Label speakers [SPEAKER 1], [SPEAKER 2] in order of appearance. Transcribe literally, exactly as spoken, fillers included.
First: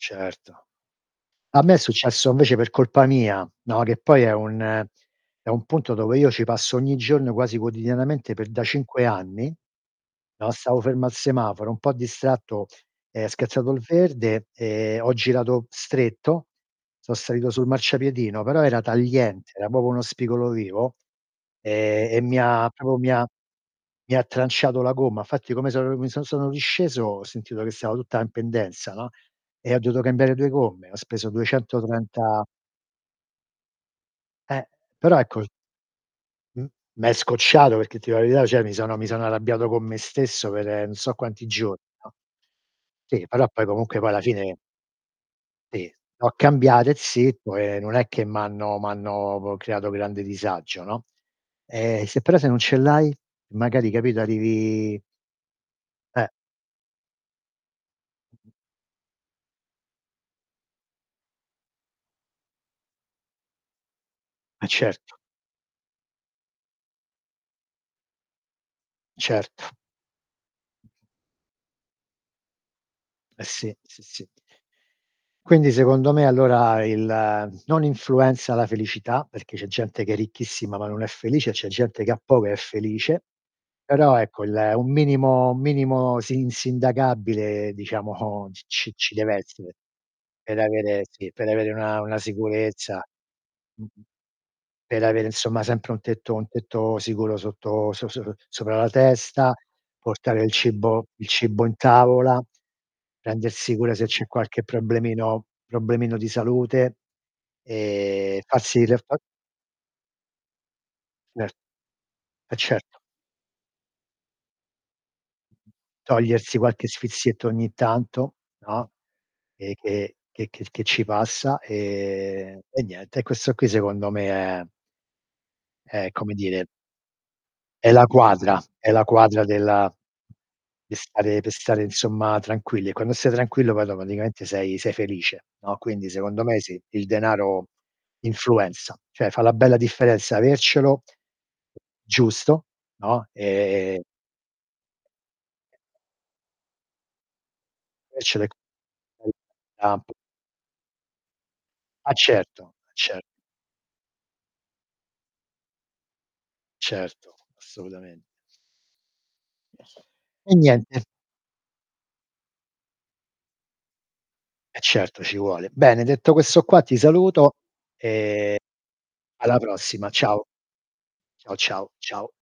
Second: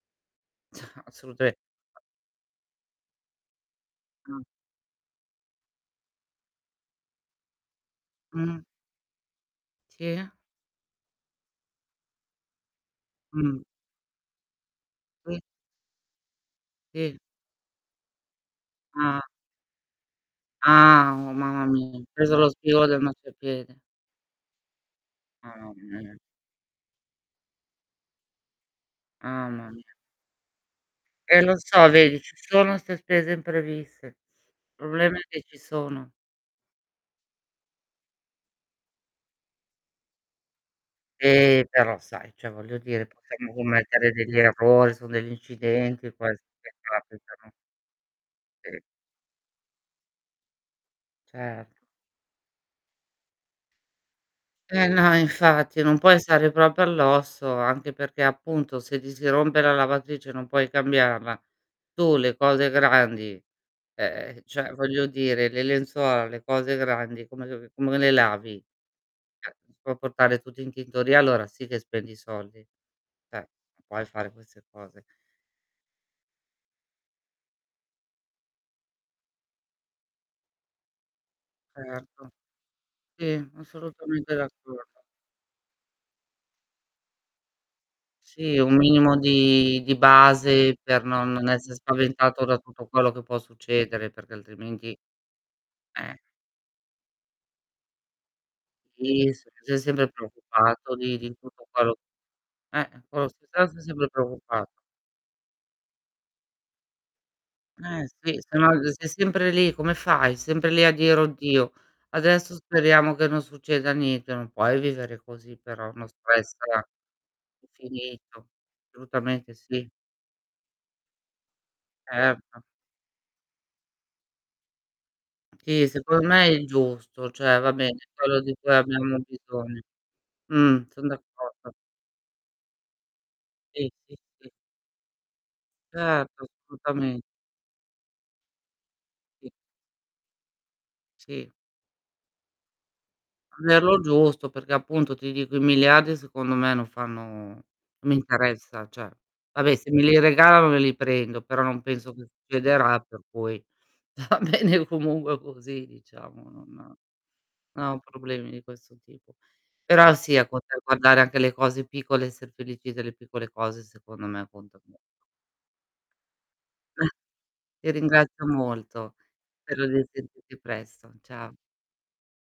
[SPEAKER 1] Certo.
[SPEAKER 2] Assolutame
[SPEAKER 1] A me è successo invece per colpa mia, no, che poi è
[SPEAKER 2] Mh.
[SPEAKER 1] un è un punto dove io ci passo ogni giorno quasi quotidianamente per da
[SPEAKER 2] Mh.
[SPEAKER 1] cinque anni,
[SPEAKER 2] Sì.
[SPEAKER 1] no, stavo fermo al semaforo, un po' distratto, è
[SPEAKER 2] Mh.
[SPEAKER 1] schiazzato il verde e ho
[SPEAKER 2] Sì.
[SPEAKER 1] girato stretto, so'
[SPEAKER 2] Sì.
[SPEAKER 1] salito sul marciapiedino, però era
[SPEAKER 2] Ah.
[SPEAKER 1] tagliente, era popo uno spigolo vivo,
[SPEAKER 2] Ah, oh mamma mia, hai
[SPEAKER 1] ehm, e
[SPEAKER 2] preso
[SPEAKER 1] mi
[SPEAKER 2] lo
[SPEAKER 1] ha
[SPEAKER 2] spigolo
[SPEAKER 1] propo
[SPEAKER 2] del
[SPEAKER 1] mi ha
[SPEAKER 2] marciapiede.
[SPEAKER 1] mi ha tranciato la gomma. Fatti come
[SPEAKER 2] Mamma
[SPEAKER 1] so' uhm, mi
[SPEAKER 2] mia.
[SPEAKER 1] so' sono risceso ho sentito che stava tutta in pendenza, no,
[SPEAKER 2] amma
[SPEAKER 1] e ho
[SPEAKER 2] mia.
[SPEAKER 1] dovuto cambiare due gomme, ho speso
[SPEAKER 2] Eh lo so, vedi ci
[SPEAKER 1] duecentotrenta
[SPEAKER 2] sono 'ste spese impreviste.
[SPEAKER 1] Eh.
[SPEAKER 2] Problema
[SPEAKER 1] Però
[SPEAKER 2] è
[SPEAKER 1] ecco
[SPEAKER 2] che
[SPEAKER 1] s
[SPEAKER 2] ci sono.
[SPEAKER 1] m m'è scocciato perché, ti dio la verità, ceh mi sono mi sono arrabbiato co' me stesso per n' so quanti
[SPEAKER 2] Eh,
[SPEAKER 1] gio
[SPEAKER 2] però
[SPEAKER 1] no.
[SPEAKER 2] sai, ceh voglio dire,
[SPEAKER 1] Sì, però
[SPEAKER 2] possiamo
[SPEAKER 1] poi comunque poi
[SPEAKER 2] commettere
[SPEAKER 1] alla
[SPEAKER 2] degli
[SPEAKER 1] fine
[SPEAKER 2] errori, son degli
[SPEAKER 1] Sì,
[SPEAKER 2] incidenti
[SPEAKER 1] l'ho
[SPEAKER 2] questi che
[SPEAKER 1] cambiate
[SPEAKER 2] capitano.
[SPEAKER 1] zitto, e non è che m'hanno
[SPEAKER 2] E
[SPEAKER 1] m'hanno p creato grande disagio, no.
[SPEAKER 2] Cer
[SPEAKER 1] Ehm, se però se non ce l'hai? Magari capito
[SPEAKER 2] Eh
[SPEAKER 1] arrivi
[SPEAKER 2] no infatti, non puoi
[SPEAKER 1] Eh.
[SPEAKER 2] stare propo all'osso, anche perché, appunto, se ti si rompe la lavatrice e non puoi cambiarla, tu le cose grandi ehm,
[SPEAKER 1] Eh
[SPEAKER 2] ceh voglio
[SPEAKER 1] certo.
[SPEAKER 2] dire, le lenzuola, le cose grandi come [unintelligible] come le lavi? ceh, si
[SPEAKER 1] Certo.
[SPEAKER 2] può portare tutto in tintoria, allora sì che spendi soldi, ceh
[SPEAKER 1] Eh sì,
[SPEAKER 2] non
[SPEAKER 1] sì,
[SPEAKER 2] puoi
[SPEAKER 1] sì.
[SPEAKER 2] fare queste cose.
[SPEAKER 1] Quindi, secondo me, allora il non influenza la felicità, perché c'è gente che è ricchissima ma non è felice e c'è gente che ha
[SPEAKER 2] Certo.
[SPEAKER 1] poco e è felice;
[SPEAKER 2] Sì,
[SPEAKER 1] però,
[SPEAKER 2] assolutamente
[SPEAKER 1] ecco, il un
[SPEAKER 2] d'accordo.
[SPEAKER 1] minimo un minimo si insindacabile diciamo
[SPEAKER 2] Sì,
[SPEAKER 1] c
[SPEAKER 2] un
[SPEAKER 1] c ci
[SPEAKER 2] minimo
[SPEAKER 1] dev'essere,
[SPEAKER 2] di di
[SPEAKER 1] per
[SPEAKER 2] base
[SPEAKER 1] avere
[SPEAKER 2] per non
[SPEAKER 1] sì,
[SPEAKER 2] non
[SPEAKER 1] per avere
[SPEAKER 2] essè
[SPEAKER 1] una una
[SPEAKER 2] spaventato da tutto
[SPEAKER 1] sicurezza.
[SPEAKER 2] quello che può
[SPEAKER 1] Mh-mh.
[SPEAKER 2] succedere, perché altrimenti
[SPEAKER 1] Per avere insomma sempre un
[SPEAKER 2] eh.
[SPEAKER 1] tetto un tetto sicuro sotto so so sopra la
[SPEAKER 2] Sì, se
[SPEAKER 1] testa,
[SPEAKER 2] sei sempre
[SPEAKER 1] portare il
[SPEAKER 2] preoccupato
[SPEAKER 1] cibo
[SPEAKER 2] di
[SPEAKER 1] il
[SPEAKER 2] di
[SPEAKER 1] cibo
[SPEAKER 2] tutto
[SPEAKER 1] in
[SPEAKER 2] quello
[SPEAKER 1] tavola,
[SPEAKER 2] eh, [unintelligible]
[SPEAKER 1] prendersi
[SPEAKER 2] sei
[SPEAKER 1] cura se
[SPEAKER 2] sempre
[SPEAKER 1] c'è qualche
[SPEAKER 2] preoccupa
[SPEAKER 1] problemino problemino di salute,
[SPEAKER 2] Eh sì,
[SPEAKER 1] ehm,
[SPEAKER 2] se no
[SPEAKER 1] farsi
[SPEAKER 2] l
[SPEAKER 1] le
[SPEAKER 2] sei
[SPEAKER 1] fa
[SPEAKER 2] sempre lì, come fai? Sempre lì a dire:
[SPEAKER 1] Cer
[SPEAKER 2] "Oddio, adesso
[SPEAKER 1] eh certo.
[SPEAKER 2] speriamo che non succeda niente". Non puoi vivere così però, è uno stress
[SPEAKER 1] Togliersi qualche sfizietto ogni tanto,
[SPEAKER 2] infinito.
[SPEAKER 1] no,
[SPEAKER 2] solutamente
[SPEAKER 1] ehm,
[SPEAKER 2] sì.
[SPEAKER 1] che che che che ci passa, ehm,
[SPEAKER 2] Erto.
[SPEAKER 1] e niente. E questo qui, secondo me, è
[SPEAKER 2] Sì,
[SPEAKER 1] è,
[SPEAKER 2] secon
[SPEAKER 1] come
[SPEAKER 2] me è
[SPEAKER 1] dire
[SPEAKER 2] il giusto; cioè va
[SPEAKER 1] è
[SPEAKER 2] bene,
[SPEAKER 1] la
[SPEAKER 2] quello di
[SPEAKER 1] quadra,
[SPEAKER 2] cui
[SPEAKER 1] è la
[SPEAKER 2] abbiamo
[SPEAKER 1] quadra
[SPEAKER 2] bisogno.
[SPEAKER 1] della
[SPEAKER 2] Mh,
[SPEAKER 1] pe'
[SPEAKER 2] son
[SPEAKER 1] stare pe'
[SPEAKER 2] d'accordo.
[SPEAKER 1] stare insomma tranquilli, e quando stai tranquillo poi
[SPEAKER 2] Sì, sì,
[SPEAKER 1] automaticamente
[SPEAKER 2] sì.
[SPEAKER 1] sei sei felice, no; quindi secondo
[SPEAKER 2] Certo,
[SPEAKER 1] me sì, il
[SPEAKER 2] assutamen
[SPEAKER 1] denaro influenza, ceh fa
[SPEAKER 2] [unintelligible]
[SPEAKER 1] la bella differenza avercelo;
[SPEAKER 2] Sì.
[SPEAKER 1] giusto, no, ehm
[SPEAKER 2] Averlo giusto, perché appunto, ti dico, i miliardi, secondo me, non fanno mi
[SPEAKER 1] Avercelo è
[SPEAKER 2] interessa, ceh; vabbè se me
[SPEAKER 1] [unintelligible]
[SPEAKER 2] li regalano me li prendo, però non
[SPEAKER 1] Ah
[SPEAKER 2] penso che
[SPEAKER 1] certo.
[SPEAKER 2] succederà per
[SPEAKER 1] Cer
[SPEAKER 2] cui va bene comungue così diciamo, non
[SPEAKER 1] Certo,
[SPEAKER 2] no ho
[SPEAKER 1] assolutamen
[SPEAKER 2] problemi di questo tipo. Però sì a
[SPEAKER 1] E
[SPEAKER 2] poter
[SPEAKER 1] niente.
[SPEAKER 2] guardare anche le cose piccole, esser felici delle piccole cose, secondo me
[SPEAKER 1] Eh
[SPEAKER 2] appunto, [unintelligible]
[SPEAKER 1] certo, ci vuole. Bene, detto questo qua ti saluto,
[SPEAKER 2] Ti ringrazio
[SPEAKER 1] ehm,
[SPEAKER 2] molto,
[SPEAKER 1] alla
[SPEAKER 2] spero di
[SPEAKER 1] prossima, ciao.
[SPEAKER 2] risentirti presto. Ciao.
[SPEAKER 1] Ciao, ciao. Ciao.